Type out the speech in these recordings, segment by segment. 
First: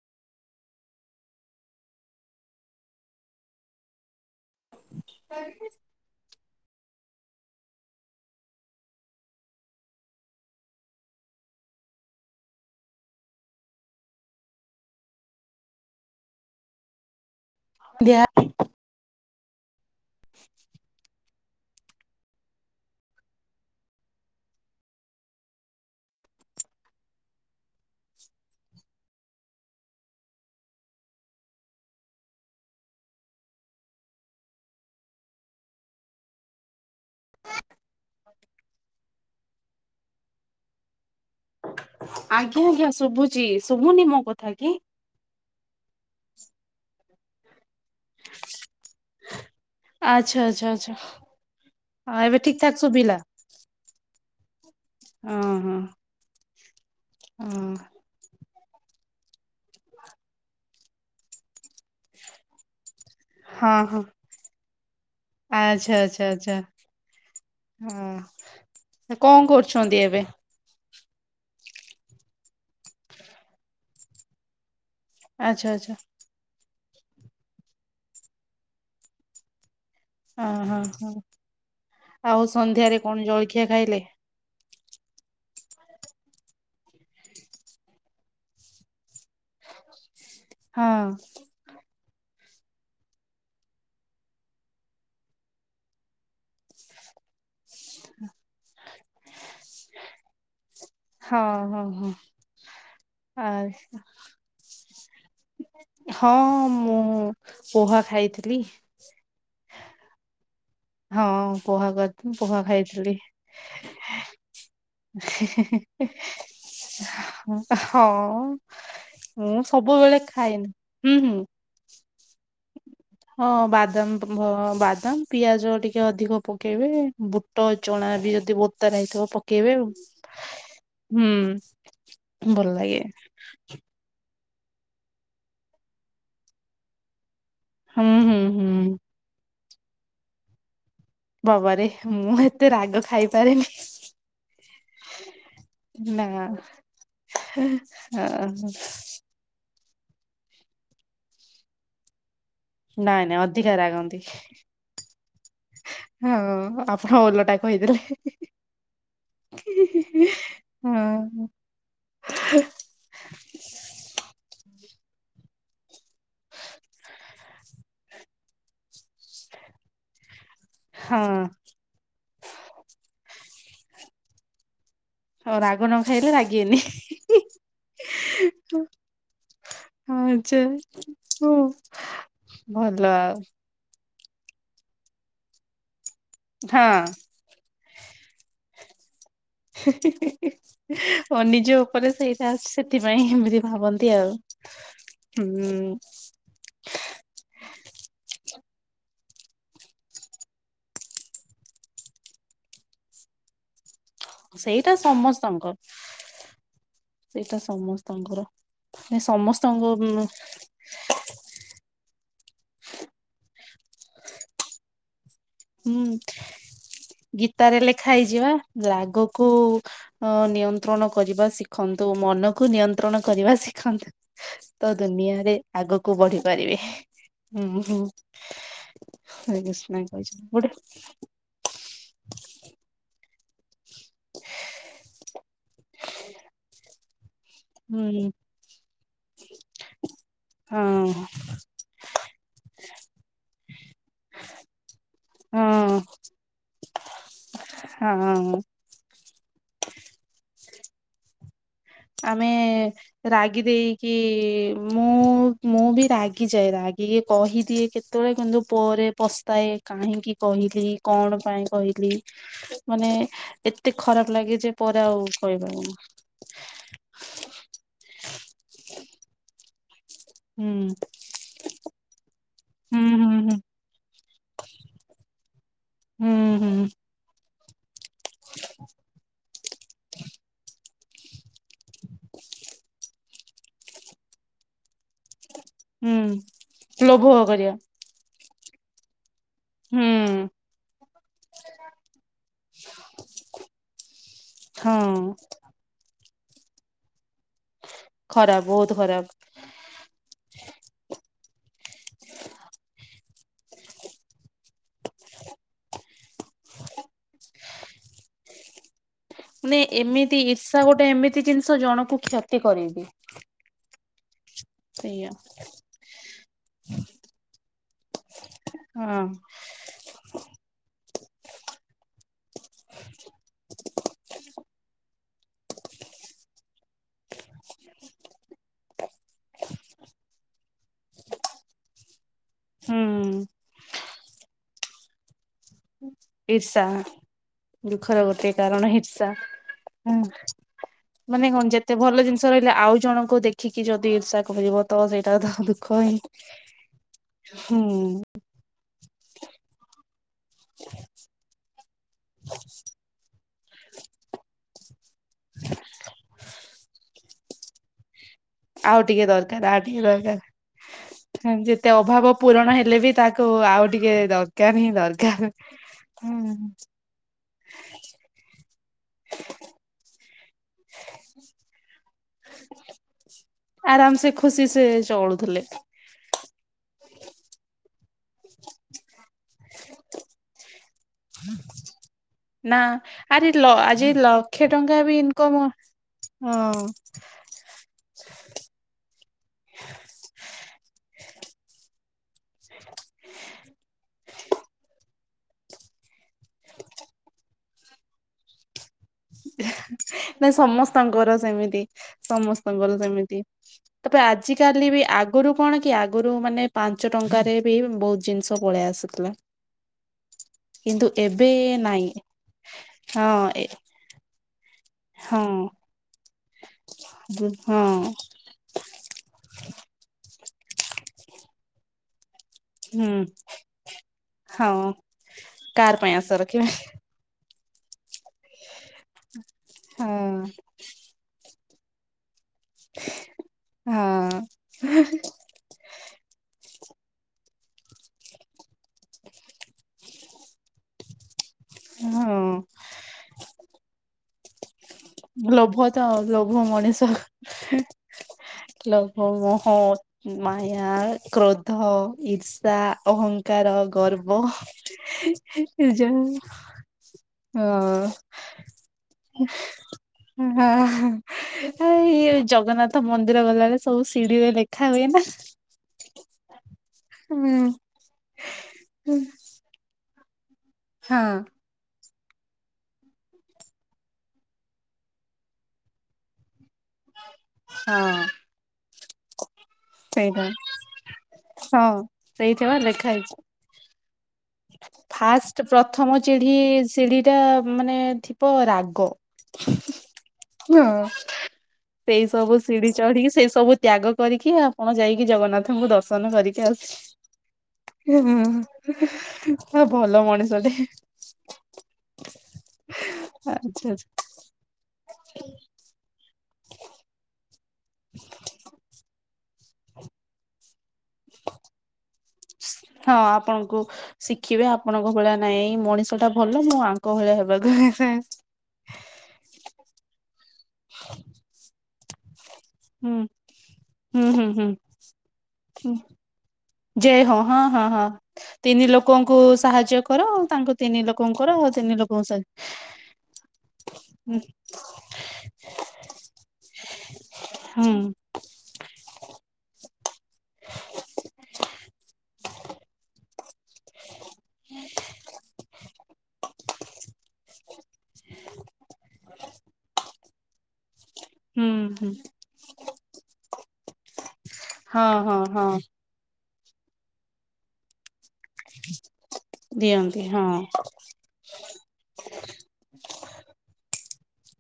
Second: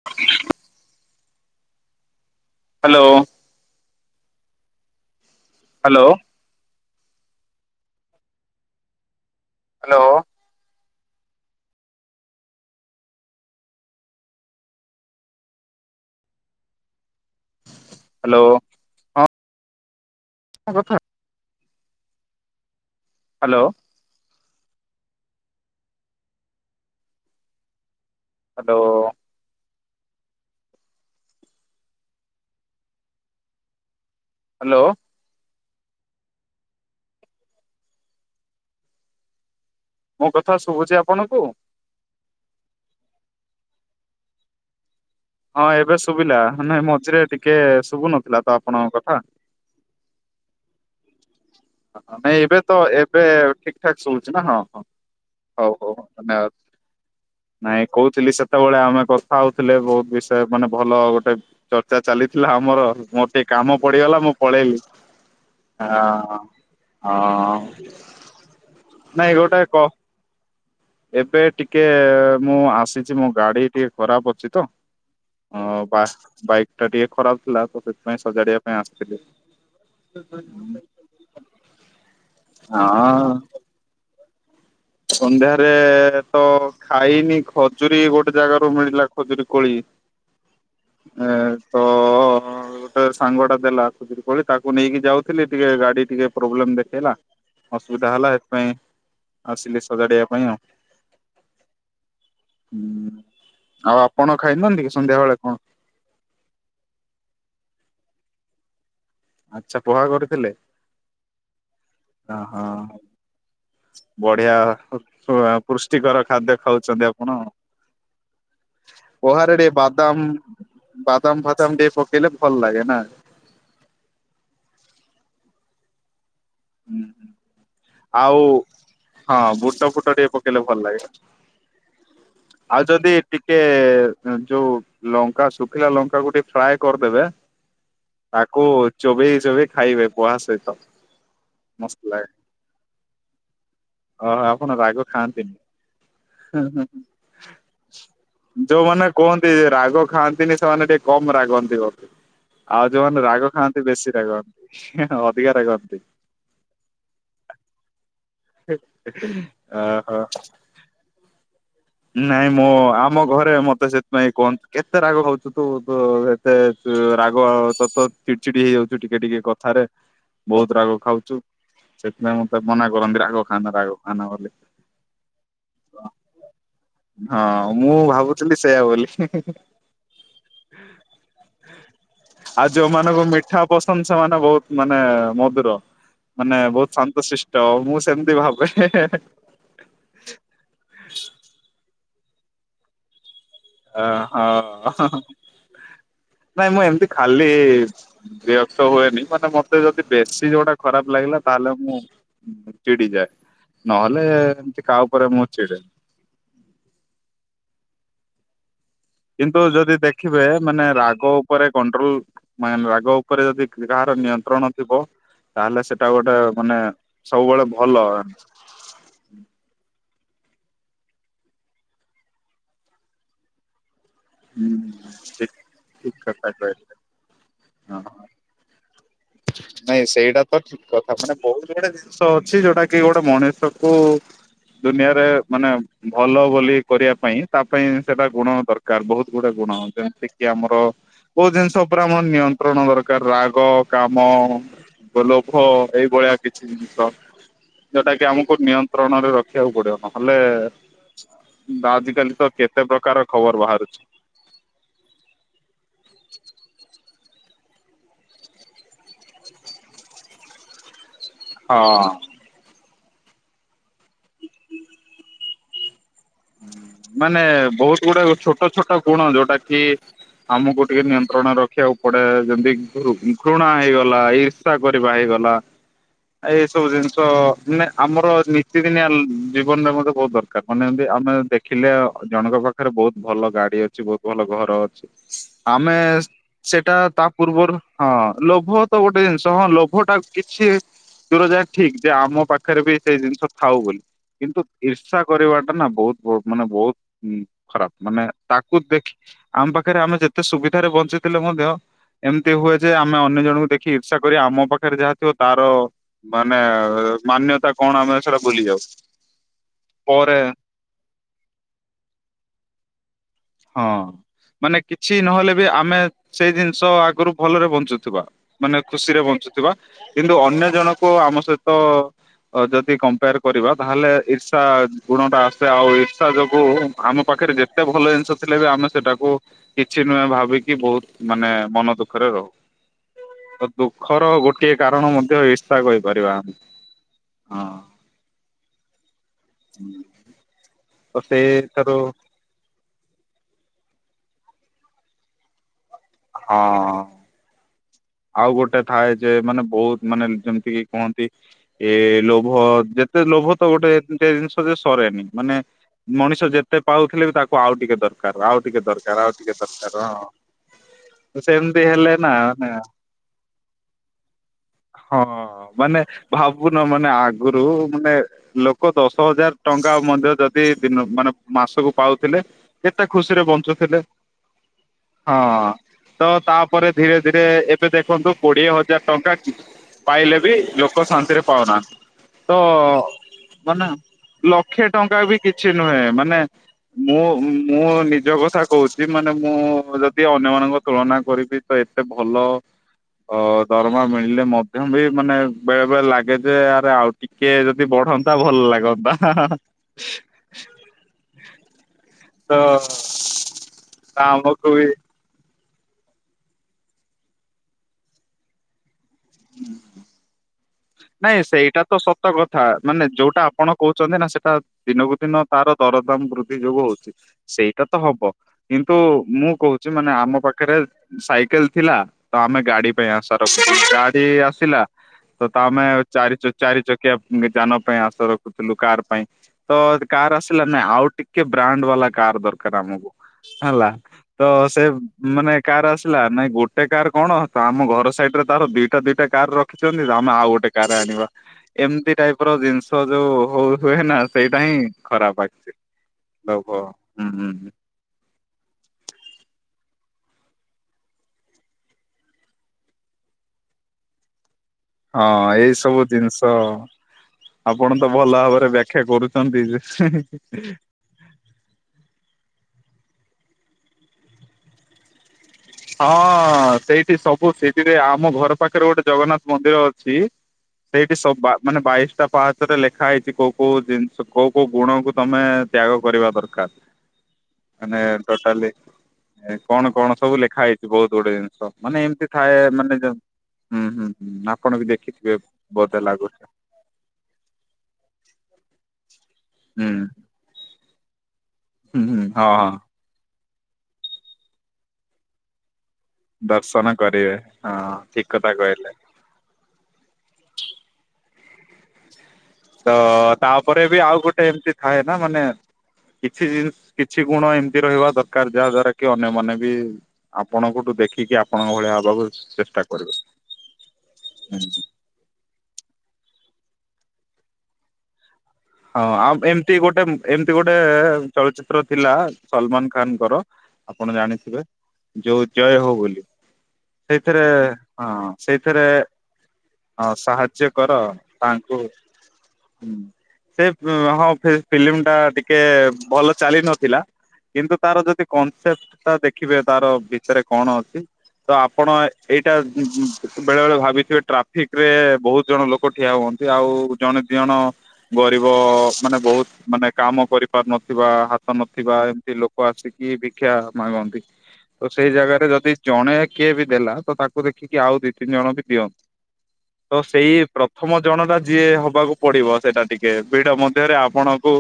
[inaudible] Hello. କା [unintelligible] hello. Hello. ନ୍ଧ୍ୟା hello. Hello. Hello. Hello. ମୋ କଥା ଶୁଭୁଛି ଆପଣଙ୍କୁ? ଆଜ୍ଞା ଆଜ୍ଞା ଶୁଭୁଛିି ଶୁଭୁନି ମୋ କଥା କି? ହଁ ଏବେ ଶୁଭିଲା ନାଇ ମଝିରେ ଟିକେ ଶୁଭୁ ନଥିଲା ତ ଆପଣଙ୍କ କଥା। ଆଚ୍ଛା ଆଚ୍ଛା ଆଚ୍ଛା। ହଁ ନାଇଁ ଠିକ୍ ଏବେ ତ ଠାକ୍ ଶୁଭିଲା। ଏବେ ଠିକ ଠିକଠାକ୍ ଶୁଭୁଛି ନା ହଁ ହଁ ହଁ ହଉ ହଁ। ହଉ ଧନ୍ୟବାଦ ହଁ ନାଇଁ କଉ ଥିଲି ସେତେବେଳେ ଆମେ କଥା ହଉଥିଲେ ବହୁତ ବିଷୟ ମାନେ ଭଲ ଗୋଟେ ଚର୍ଚା ଚାଲିଥିଲା ଆମର ମୋ ଟିକେ କାମ ହଁ ହଁ ପଡିଗଲା ମୁଁ ପଳେଇଲି ଆଚ୍ଛା ଆଚ୍ଛା ହଁ ଆଚ୍ଛା ହଁ ନାଇଁ ଗୋଟା କହ କେବେ? ଏବେ ଟିକେ ମୁଁ ଆସିଛି ମୋ ଗାଡି ଟିକେ ଖରାପ ଅଛି ତ। ଆଚ୍ଛା ହଁ ଆଚ୍ଛା ବା ବାଇକ୍ ଟା ଟିକେ ଖରାପ ଥିଲା ତ ସେଥିପାଇଁ ସଜାଡିବା ପାଇଁ ଆସିଥିଲି। ଅଁ ହଁ ହଁ ଆଉ ସନ୍ଧ୍ୟାରେ ହଁ କଣ ଜଳଖିଆ ଖାଇଲେ? ସନ୍ଧ୍ୟାରେ ତ ଖାଇନି ଖଜୁରୀ ଗୋଟେ ଜାଗାରୁ ମିଳିଲା ଖଜୁରୀ କୋଳି ହଁ ଏଁ ତ ମୋର ଗୋଟେ ସାଙ୍ଗ ଟା ଦେଲା ଖଜୁରି କୋଳି ତାକୁ ନେଇକି ଯାଉଥିଲି ଟିକେ ଗାଡି ଟିକେ ପ୍ରୋବ୍ଲେମ ଦେଖେଇଲା। ଅସୁବିଧା ହେଲା ସେଥିପାଇଁ ଆସିଲି ସଜାଡିବା ପାଇଁ ଆଉ। ହଁ ହଁ ହଁ ଆ ଆଉ ଆପଣ ଖାଇନାହାଁନ୍ତି କି ସନ୍ଧ୍ୟାବେେଳେ କଣ? ହଁ ମୁଁ ପୋହା ଖାଇଥିଲି। ଆଚ୍ଛା ପୋହା କରିଥିଲେ। ହଁ ପୋହା କର ମୁଁ ପହା ଅହଁ ଖାଇଥିଲି। ବଢିଆ ହି ହି ହି ପୃଷ୍ଟିକର ଖାଦ୍ୟ ଖାଉଛନ୍ତି ଆପଣ। ହଁ ପୋହାରେ ମୁଁ ଟିକେ ସବୁବେଳେ ବାଦାମ ଖାଏନି ହୁଁ ହୁଁ। ବାଦାମ ଟିକେ ପକେଇଲେ ଭଲ ଲାଗେ ନା? ହଁ ବାଦାମ ପ ବାଦାମ ପିଆଜ ଟିକେ ଅଧିକ ପ ପକେଇବେ ବୁଟ ଚଣା ବି ଆଉ ଯଦି ବତାରା ହେଇଥିବ ହଁ ପକେଇବେ। ବୁଟ ଫୁଟ ଟିକେ ପକେଇଲେ ଭଲ ଲାଗେ। ହୁଁ ଭଲ ଆଉ ଲାଗେ ଯଦି ଟିକେ ଯୋଉ ଲଙ୍କା ଶୁଖିଲା ଲଙ୍କା କୁ ଟିକେ ଫ୍ରାଏ କରିଦେବେ ହୁଁ ହୁଁ ତାକୁ ହୁଁ ଚୋବେଇ ଚୋବେଇ ଖାଇବେ ପହା ସହିତ। ବାବାରେ ମସ୍ତ ଲାଗେ। ମୁଁ ଏତେ ରାଗ ଖାଇପାରେନି। ଓହୋ ଆପଣ ରାଗ ନା ଖାଆନ୍ତିନି। ନାଇଁ ଯୋଉମାନେ କୁହନ୍ତି ରାଗ ଖାଆନ୍ତିନି ସେମାନେ ଟିକେ କମ ରାଗନ୍ତି ବୋଧେ। ଆଉ ଯୋଉମାନେ ନାଇଁ ରାଗ ଅଧିକା ଖାଆନ୍ତି ବେଶୀ ରାଗନ୍ତି ରାଗନ୍ତି ଅଧିକା ରାଗନ୍ତି। ହଁ ଆପଣ ଓଲଟା କହିଦେଲେ। ହେ ଓହୋ। ହଁ। ନାଇଁ ମୋ ଆମ ଘରେ ମତେ ସେଥିପାଇଁ କୁହନ୍ତୁ କେତେ ରାଗ ହଉଛୁ ତୁ ତୋ ସେ ଏତେ ରାଗ ତତ ଚିଡିଚିଡି ହେଇଯାଉଚୁ ଟିକେ ଟିକେ କଥାରେ ବହୁତ ରାଗ ହଁ ଖାଉଚୁ ସେଥିପାଇଁ ମତେ ମନା କରନ୍ତି ରାଗ ଖାଆ ନା ରାଗ ଖାଆ ନା ବୋଲି। ହଉ ରାଗ ନଅ, ଖାଇଲେ ରାଗିବେନି। ହଁ ମୁଁ ଭାବୁଥିଲି ସେୟା ବୋଲି। ହଁ ଆଚ୍ଛା ଭଲ ଆଉ। ପ୍ରଶଂସା ମାନେ ବହୁତ ମାନେ ମଧୁର। ମାନେ ବହୁତ ହଁ ଶାନ୍ତଶିଷ୍ଟ ମୁଁ ସେମିତି ଭାବେ। ଓ ନିଜ ଉପରେ ସେଇଟା ସେଥିପାଇଁ ଏମିତି ଭାବନ୍ତି ଆଉ ହୁଁ। ନାଇଁ, ମୁଁ ଏମ୍ତି ଖାଲି‌। ବିରକ୍ତ ହୁଏନି, ମାନେ ମତେ ଯଦି ବେଶୀ ଯୋଉଟା ଖରାପ ଲାଗିଲା, ତାହେଲେ ମୁଁ ଚିଡି ଯାଏ ନହେଲେ ଏମିତି ସେଇଟା କାହା ଉପରେ ମୁଁ ସମସ୍ତଙ୍କ ଚିଡେନି। ସେଇଟା ସମସ୍ତଙ୍କର। ନାଇ କିନ୍ତୁ ସମସ୍ତଙ୍କ ଯଦି ହୁଁ ଦେଖିବେ, ମାନେ ରାଗପ ଉପରେ କଣ୍ଟ୍ରୋଲ ମେନ୍ ରାଗ ଉପରେ ଯଦି କାହାର ନିୟନ୍ତ୍ରଣ ଥିବ। ତାହେଲେ ସେଟା ଗୋଟେ ମାନେ ସବୁବେଳେ ଗୀତାରେ ଭଲ। ଲେଖା ରାଗକୁ। ହଁ ନିୟନ୍ତ୍ରଣ କରିବା ଶିଖନ୍ତୁ ମନକୁ ନିୟନ୍ତ୍ରଣ କରିବା ଶିଖନ୍ତୁ। ତ ଦୁନିଆରେ ଠିକ୍ ଆଗକୁ ଠିକ୍ କଥା ବଢିପାରିବେ କହିଲେ। ହୁଁ ହୁଁ। ହଁ ହରେ କୃଷ୍ଣା କହିଛନ୍ତି। ଗୋଟେ ଠିକ୍ କଥା, ମାନେ ବହୁତ ଗୁଡେ ଜିନିଷ ଅଛି, ଯୋଉଟା କି ଗୋଟେ ମଣିଷ କୁ ଦୁନିଆରେ ମାନେ ଭଲ ବୋଲି କରିବା ପାଇଁ ତା ପାଇଁ ସେଟା ହୁଁ ଗୁଣ ଦରକାର ବହୁତ ଗୁଡା ଗୁଣ, ଯେମିତି କିି ଆମର ହଁ କୋଉ ଜିନିଷ ଉପରେ ଆମର ନିୟନ୍ତ୍ରଣ ଦରକାର, ରାଗ, କାମ। ବେଲୋଭ ହଁ ଏଇଭଳିଆ କିଛି ଜିନିଷ, ଯୋଉଟା କି ଆମକୁ ହଁ ନିୟନ୍ତ୍ରଣ ରେ ରଖିବାକୁ ପଡିବ, ନହେଲେ ବାଜିକାଲି ତ କେତେ ପ୍ରକାର ଖବର ବାହାରୁଚି। କି ମୁଁ ମୁଁ ବି ରାଗିଯାଏ, ରାଗିକି କହିଦିଏ କେତେବେଳେ, କିନ୍ତୁ ପରେ ପସ୍ ସ୍ତାଏ କାହିଁକି କହିଲି କଣ? ପାଇଁ ହଁ କହିଲି ମାନେ ଏତେ ଖରାପ ଲାଗେ ଯେ ପରେ ଆଉ କହିପାରୁ ନାହିଁ। ମାନେ ବହୁତ ଗୁଡା ଛୋଟ ଛୋଟ ଗୁଣ, ଯୋଉଟା କି ଆମକୁ ଟିକେ ନିଅନ୍ତ ଘୃଣା ରଖିବାକୁ ପଡେ, ଯେମିତି ହୁଁ ଘୁ ହୁଁ ହୁଁ ଘୃଣା ହେଇଗଲା ଇର୍ଷା କରିବା ହେଇଗଲା। ହୁଁ ହୁଁ ଏଇସବୁ ଜିନିଷ ମାନେ ଆମର ନିତିି ଦିନିଆ ଜୀବନରେ ମଧ୍ଯ ବହୁତ ଦରକାର। ମାନେ ଆମେ ଦେଖିଲେ ଜଣଙ୍କ ପାଖରେ ବହୁତ ଭଲ ଗାଡି ଅଛି ବହୁତ ଭଲ ଘର ଅଛି। ଆମେ ହୁଁ ସେଟା ତା ଲୋଭ କରିବା ପୂର୍ବରୁ ହଁ ଲୋଭତ ତ ଗୋଟେ ଜିନିଷ ହଁ ହୁଁ ଲୋଭଟା କିଛି ଦୁର ଯାଏ ଠିକ୍, ଯେ ଆମ ପାଖରେ ବି ସେଇ ଜିନିଷ ଥାଉ ବୋଲି। କିନ୍ତୁ ଇର୍ଷା ହଁ। କରିବା ବର ନା ବହୁତ ବ ମାନେ ବହୁତ ଖରାପ ମାନେ ଖରାପ ତାକୁ ବହୁତ ଦେଖି ଖରାପ ଆମେ ପାଖରେ ଆମେ ଯେତେ ସୁବିଧାରେ ବଞ୍ଚିଥିଲେ ମଧ୍ୟ ଏମିତି ହୁଏ ଯେ ଆମେ ଅନ୍ୟ ଜଣଙ୍କୁ ଦେଖି ଇର୍ଷା କରି, ଆମ ପାଖରେ ଯାହା ଥିବ ତାର ମାନେ ମାନ୍ୟତା କଣ ଆମେ ସେଟା ଭୁଲି ଯାଉ। ମାନେ ଏମିତି ପରେ ଇର୍ଷା ଗୋଟେ ଏମିତି ଜିନିଷ ଜଣକୁ କ୍ଷତି କରେଇ ଦିଏ। ହଁ ମାନେ କିଛି ନହେଲେ ବି ଆମେ ସେଇ ଜିନିଷ ଆଗରୁ ଭଲରେ ବଞ୍ଚୁଥିବା। ମାନେ ହଁ ଖୁସିରେ ବଞ୍ଚୁଥିବା, କିନ୍ତୁ ଅନ୍ୟ ଜଣଙ୍କୁ ଆମ ସହିତ ଅ ଯଦି କମ୍ପେୟାର କରିବା, ତାହେଲେ ଈର୍ଷା ଗୁଣ ଟା ଆସେ ଆଉ ଇର୍ଷା ଯୋଗୁ ଆମ ପାଖରେ ଯେ ତେ ଭଲ ଜିନିଷ। ଥିଲେ ବି ଆମେ ସେଟାକୁ କିଛି ନୁହେଁ ଭାବିକି ବହୁତ ମାନେ ମନ ଦୁଃଖରେ ରହୁ। ହୁଁ। ଦୁଃଖର ଗୋଟିଏ କାରଣ ମଧ୍ୟ ଈର୍ଷା କହି ଇର୍ଷା ଦୁଃଖର ଗୋଟିଏ କାରଣ ଇର୍ଷା। ହୁଁ। ମାନେ ହଁ ଯେତେ ଭଲ ଜିନି ସ ରହିଲା ଆଉ ଜଣଙ୍କୁ ଦେଖିକି ଯଦି ଇର୍ଷା କରିବ ତ ସେଇଟା ତ ଦୁଃଖ ହିଁ। ହଁ। ହୁଁ। ଆଉ ଗୋଟେ ଥାଏ ଯେ ମାନେ ବହୁତ ମାନେ ଯେମିତି କି କୁହନ୍ତି ଏ ଲୋଭ ଯେତେ ଲୋଭ ତ ଗୋଟେ ଏମିତିଆ ଜିନିଷ ଯେ ସରେନି ମାନେ ମଣିଷ ଯେତେ ଜେତେ ପାଉଥିଲେ ବି ତାକୁ ଆଉ ଟିକେ ଦରକାର ଆଉ ଆଉ ଟିକେ ଦରକାର ଆଉ ଟିକେ ଦରକାର ସେମିତି ଯେତେ ହେଲେ ନା ଅଭାବ ମାନେ ପୂରଣ ହେଲେ ବି ତାକୁ ଆଉ ଟିକେ ଦରକାର ହିଁ ହଁ ଦରକାର ହୁଁ। ଗୁରୁ ମାନେ ଲୋକ ଦଶ ହଜାର ଟଙ୍କା ମଧ୍ୟ ଯଦି ଦି ଦିନ ମାନେ ମାସକୁ ପାଉଥିଲେ ଏତେ ଖୁସିରେ ବଞ୍ଚୁଥିଲେ। ସେୟା ହଁ। ଚଳୁଥିଲେ। ତ ତାପରେ ଧୀରେ ଧୀରେ ଏ ଏବେ ଦେଖନ୍ତୁ କୋଡିଏ ହଜାର ଟଙ୍କା ପାଇଲେ ବି ଲୋକ ଶାନ୍ତିରେ ପାଉନାହାନ୍ତି। ତ ନା ଆରେ ଲ ମାନେ ଆଜି ଲକ୍ଷେ ଟଙ୍କା ବି ଇନକମ କିଛି ନୁହେଁ ମାନେ ହଁ ମୁଁ ମୁଁ ନିଜ କଥା କହୁଛି ମାନେ ମୁଁ ଯଦି ଅନ୍ୟମାନଙ୍କ ତୁଳନା କରିବି ତ ଏତେ ଭଲ [inaudible] ହ ଦରମା ମିଳିଲେ ମଧ୍ୟ ବି ମାନେ ବେଳେ ବେଳେ ଲାଗେ ଯେ ଆରେ ଆଉ ଟିକ କିଏ ଯଦି ବଢନ୍ତା ଭଲ ଲାଗନ୍ତା। ନାଇଁ ସମସ୍ତଙ୍କର ସେମିତି ତ ସମସ୍ତଙ୍କର ସେମିତି। ତ ଆଜିିକାଲି ବି ଆଗ ଆଗରୁ କଣ କି ଆଗରୁ ମାନେ ପାଞ୍ଚ ଟଙ୍କାରେ ବି ବହୁତ ଜିନିଷ ପଳେଇ ଆସ ଥିଲା। ନାଇଁ ସେଇଟା ତ ସତ କଥା ମାନେ ଯୋଉଟା ହଁ ଆପଣ କହୁ ଛନ୍ତି ନା ସେଟା ଦିନକୁ ହଁ ଦିନ ତାର ଦରଦାମ ବୃଦ୍ଧି ଯୋଗୁ ହଉଛି ହଁ ସେଇଟା ତ ହବ। କିନ୍ତୁ ମୁଁ କହୁଛି ମାନେ ଆମ ପାଖରେ ସାଇକେଲ ଥିଲା ତ ଆମେ ଗାଡି ପାଇଁ ହୁଁ। ଆସା ରଖୁଥିଲୁ ଗାଡି ଆସିଲା ହଁ ତ ଆମେ କାର ପାଇଁ ଚାରି ଆଶା ଚକ ରଖିବା ଚାରି ଚକ ଯାନ ପାଇଁ ଆଶା ରଖୁଥିଲୁ କାର ପାଇଁ ତ ହଁ କାର ଆସିଲା ନାାଇଁ ଆଉ ଟିକେ କେ ବ୍ରାଣ୍ଡ ବାଲା କାର ଦରକାର ଆମକୁ ହେଲା ତ ହଁ ସେ ମାନେ କାର ଆସିଲା ନାଇଁ ଗୋଟେ କାର କଣ ତ ଆମ ଘର ସାଇଡ ରେ ତାର ଦିଟା ଦିଟା କାର ରଖିଛନ୍ତି ଆଉ ଗୋଟେ କର ଆଣିବା ଏମିତି ହଁ। ଟାଇପ ର ଜିନିଷ ଯୋଉ ହଉ ହୁଏ ନା ସେଇଟା ହିଁ ଖରାପ ଆକ୍ଚୁଆଲି ଲୋଭ ତ ଲୋଭ ମଣିଷ ହୁଁ ହୁଁ। ଲୋଭ ହୁଏ ହଁ। ମାୟା କ୍ରୋଧ ଈର୍ଷା ଅହଙ୍କାର ଗର୍ବ। ହଁ ଏଇ ଏ ସବୁ ଯୋଉ ଜିନିଷ ଆପଣ ତ ହଁ ଭଲ ଭାବରେ ବ୍ୟାଖ୍ୟା କରୁଛନ୍ତି ଯେ। [inaudible] ଆ ଇଏ ଜଗନ୍ନାଥ ମନ୍ଦିର ଗଲାରେ ସବୁ ଶିଡିିରେ ଲେଖା ହୁଏ ନା। ହଁ ସେଇଠି ସବୁ ହୁଁ ସେଥିରେ ଆମ ଘର ପାଖରେ ଗୋଟେ ଜଗନ୍ନାଥ ମନ୍ଦିର ଅଛି ସେଇଠି ହଁ ସବା ମାନେ ବାଇଶ ଟା ପାହାଚ ରେ ଲେଖା ହେଇଛି କୋଉ କୋଉ ଜିନିଷ କୋଉ କୋଉ ଗୁଣକୁ ତମେ ତ୍ୟାଗ କରିବା ଦରକାର। ମାନେ ହଁ ଟୋଟାଲି କଣ କଣ ସବୁ ସେଇଟା ଲେ ଖାଇଥିବ ଗୁଡେ ଜିନିଷ। ହଁ ମାନେ ଏମିତି ଥାଏ ସେଇଠି ବା ମାନେ, ଲେଖା ହେଇଛି ହୁଁ ହୁଁ। ଆପଣ ବି ଦେଖିଥିବେ ଫାଷ୍ଟ ବୋଧେ ପ୍ରଥମ ଲାଗୁଛି ଚିଢି- ସିଡ଼ି ଟା ମାନେ ଥିବା ରାଗ। ହୁଁ। ହଁ ହୁଁ ସେଇ ହୁଁ ହଁ ସବୁ ହଁ। ସିଡି ଚଢ଼ି କି ସେ ସବୁ ତ୍ୟାଗ କରିକି ଆପଣ ଯାଇକି ଜଗନ୍ନାଥଙ୍କୁ ଦର୍ଶ ନ କରିକି ଦର୍ଶନ କରିବେ ହଁ ଠିକ କଥା କହିଲେ ଆସି ତ ଭଲ ମଣିଷଟେ। ତ ତାପରେ ଆଚ୍ଛା ବି ଆଚ୍ଛା। ଆଉ ଗୋଟେ ଏମିତି ଥାଏ ନା ମାନେ କିଛି କିଛି ଗୁଣ ଏମିତି ରହିବା ଦରକାର ଯାହା ଦ୍ଵାରା କି ଅନ୍ୟମାନେ ବି ଆପଣଙ୍କଠୁ ଦେଖିକି ଆପଣଙ୍କ ଭଳିଆ ହବାକୁ ଚେଷ୍ଟା କରିବେ ହଁ ଆପଣଙ୍କୁ ଶିଖିବେ ଆପଣ ଭଳି ନାଇଁ ମଣିଷ ଟା ଭଲ ମୁଁ ଆଙ୍ଗ ଭଳିଆ ହେବାକୁ ହଁ ଆଉ ଏମିତି ଗୋଟେ ଏମିତି ଗୋଟେ ଚଳଚିତ୍ର ଥିଲା। ସଲମାନ ହୁଁ ଖାାନଙ୍କର ଆପଣ ହୁଁ ହୁଁ ହୁଁ ଜାଣିଥିବେ ଯୋଉ ଜୟ ହୁଁ। ହଉ ବୋଲି। ଜୟ ହୋ ସେଇଥିରେ ହଁ ହଁ ହଁ ହଁ ତିନି ଲୋକଙ୍କୁ ସାହାଯ୍ୟ ହଁ କର ଆ ସାହାଯ୍ୟ ତାଙ୍କୁ କର ତିନି ଲୋକଙ୍କୁ କର ଆଉ ତାଙ୍କୁ ତିନି ଲୋକ ହଁ ସାର୍। ହୁଁ। ସେ ହଁ ଫିଲ୍ମ ଟା ଟିକେ ଭଲ ଚାଲି ନଥିଲା। କିନ୍ତୁ ହୁଁ ତାର ଯଦି କନସେପ୍ଟ ଟା ଦେଖିବେ ତାର ଭିତରେ କଣ ଅଛି ତ ଆପଣ ଏଇଟା ବେଳେ ବେଳେ ଭାବିଥିବେ ଟ୍ରାଫିକ ରେ ବହୁତ ଜଣ ଲୋକ ଠିଆ ହୁଅନ୍ତି। ଆଉ ଜଣେ ଦି ଜଣ ଗରିବ ମାନେ ବହୁତ ମାନେ କାମ କରି ପାର ନଥିବା ହାତ ହୁଁ ନଥିବା ହୁଁ। ଏମିତି ଲୋକ ଆସିକି ଭିକ୍ଷା ମାଗନ୍ତି ତ ସେଇ ହଁ ହଁ ଜାଗାରେ ଯଦି ହଁ ଜଣେ କିଏ ବି ଦେଲା ତ ତାକୁ ଦେଖିକି ଆଉ ଦି ତିନି ଜଣ ବି ଦିଅନ୍ତି। ତ ଦିଅନ୍ତି ସେଇ ହଁ। ପ୍ରଥମ ଜଣ ଟା ଯିଏ ହବାକୁ ପଡିବ ସେଇଟା ଟିକେ ଟିକେ ଭିଡ ମଧ୍ୟରେ ଆପଣଙ୍କୁ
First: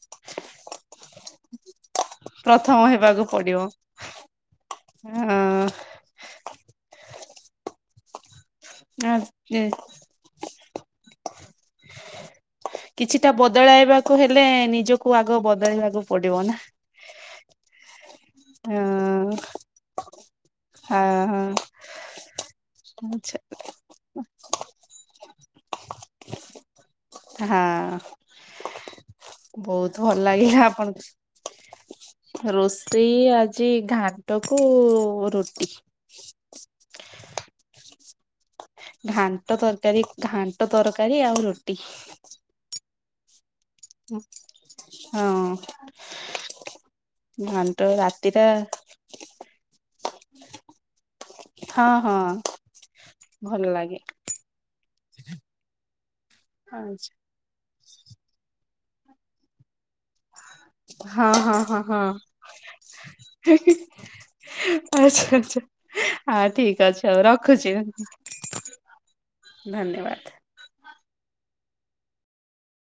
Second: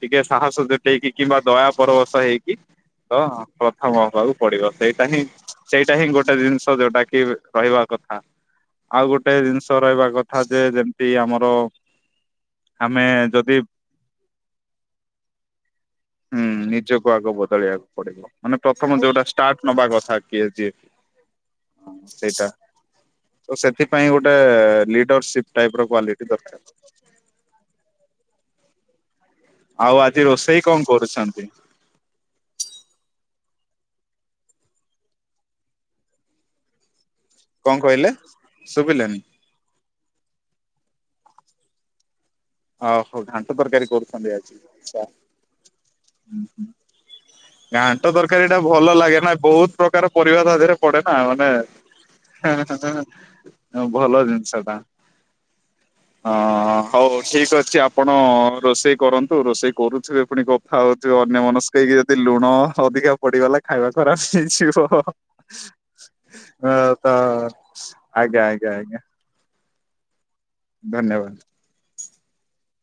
ଟିକେ ସାହସ ଯୋଟେଇକି କିମ୍ବା ଦୟା ପରବଶ ହେଇକି ପ୍ରଥମ ତ ହେବାକୁ ପଡିବ ପ୍ରଥମ ହବାକୁ ପଡିବ। ସେଇଟା ହିଁ ହଁ। ସେଇଟା ହିଁ ଗୋଟେ ଜିନିଷ ଯୋଉଟା ରହିବା କଥା। ଆଉ ଗୋଟେ ଜିନିଷ ରହିବା କଥା ଯେ ଯେମିତି ଆମର ଆମେ କିଛିଟା ଯଦି ବଦଳାଇବାକୁ ହେଲେ ନିଜକୁ ଆଗ ବଦଳେଇବାକୁ ପଡିବ। ହଁ ନା ନିଜକୁ ଆଗ ବ ଚଳିବାକୁ ପଡିବ। ମାନେ ପ୍ରଥମ ଯୋଉଟା ହଁ ଷ୍ଟାର୍ଟ ନବା କଥା କିଏ ଯିଏ ହଁ ହଁ ସେଇଟା। ଆଚ୍ଛା ତ ସେଥିପାଇଁ ଗୋଟେ ଲିଡରସିପ ଟାଇପ ର କ୍ଵାଲିଟି ଦରକାର। ହଁ, ଆଉ ବହୁତ ଆଜି ଭଲ ରୋଷେଇ ଲାଗିଲା କଣ କରୁଛନ୍ତି? ଆପଣଙ୍କ ରୋଷେଇ ଆଜି ଘାଣ୍ଟ କୁ ରୁଟି। କଣ କହିଲେ ଶୁଭିଲାନି? ଟ ତରକାରୀ ଘାଣ୍ଟ ତରକାରୀ ଆଉ ରୁଟି। ଓହୋଃ ଘାଣ୍ଟ ତରକାରୀ କରୁଛନ୍ତି ଆଜି ଆଚ୍ଛା। ହଁ ଘାଣ୍ଟ ତରକାରୀ ଟା ଭଲ ଲାଗେ ନା ବହୁତ ପ୍ରକାର ପରିବା ତା ଦେହରେ ପଡେ ନା। ମାନେ ହଁ ହଁ। ଭଲ ଲାଗେ ଭଲ ଜିନିଷ ଟା। [inaudible] ଅ ଆଛା ହଉ ଠିକ ଅଛି ଆପଣ ରୋଷେଇ କରନ୍ତୁ ରୋଷେଇ କରୁଥିବେ ପୁଣି କଥା ହଉଥିବେ ହଁ ହଁ ଅନ୍ୟମନସ୍କ ହଁ ହେଇକି, ହଁ ଯଦି ଲୁଣ ଅଧିକା ପଡିଗଲା ଖାଇବା ଖରାପ ହେଇଯିବ। ଆଚ୍ଛା ଆଚ୍ଛା ହଁ ଠିକ ତ ଅଛି ଆଉ ରଖୁଛି ଆଜ୍ଞା ଆଜ୍ଞା ଆଜ୍ଞା ଧନ୍ୟବାଦ। ଧନ୍ୟବାଦ।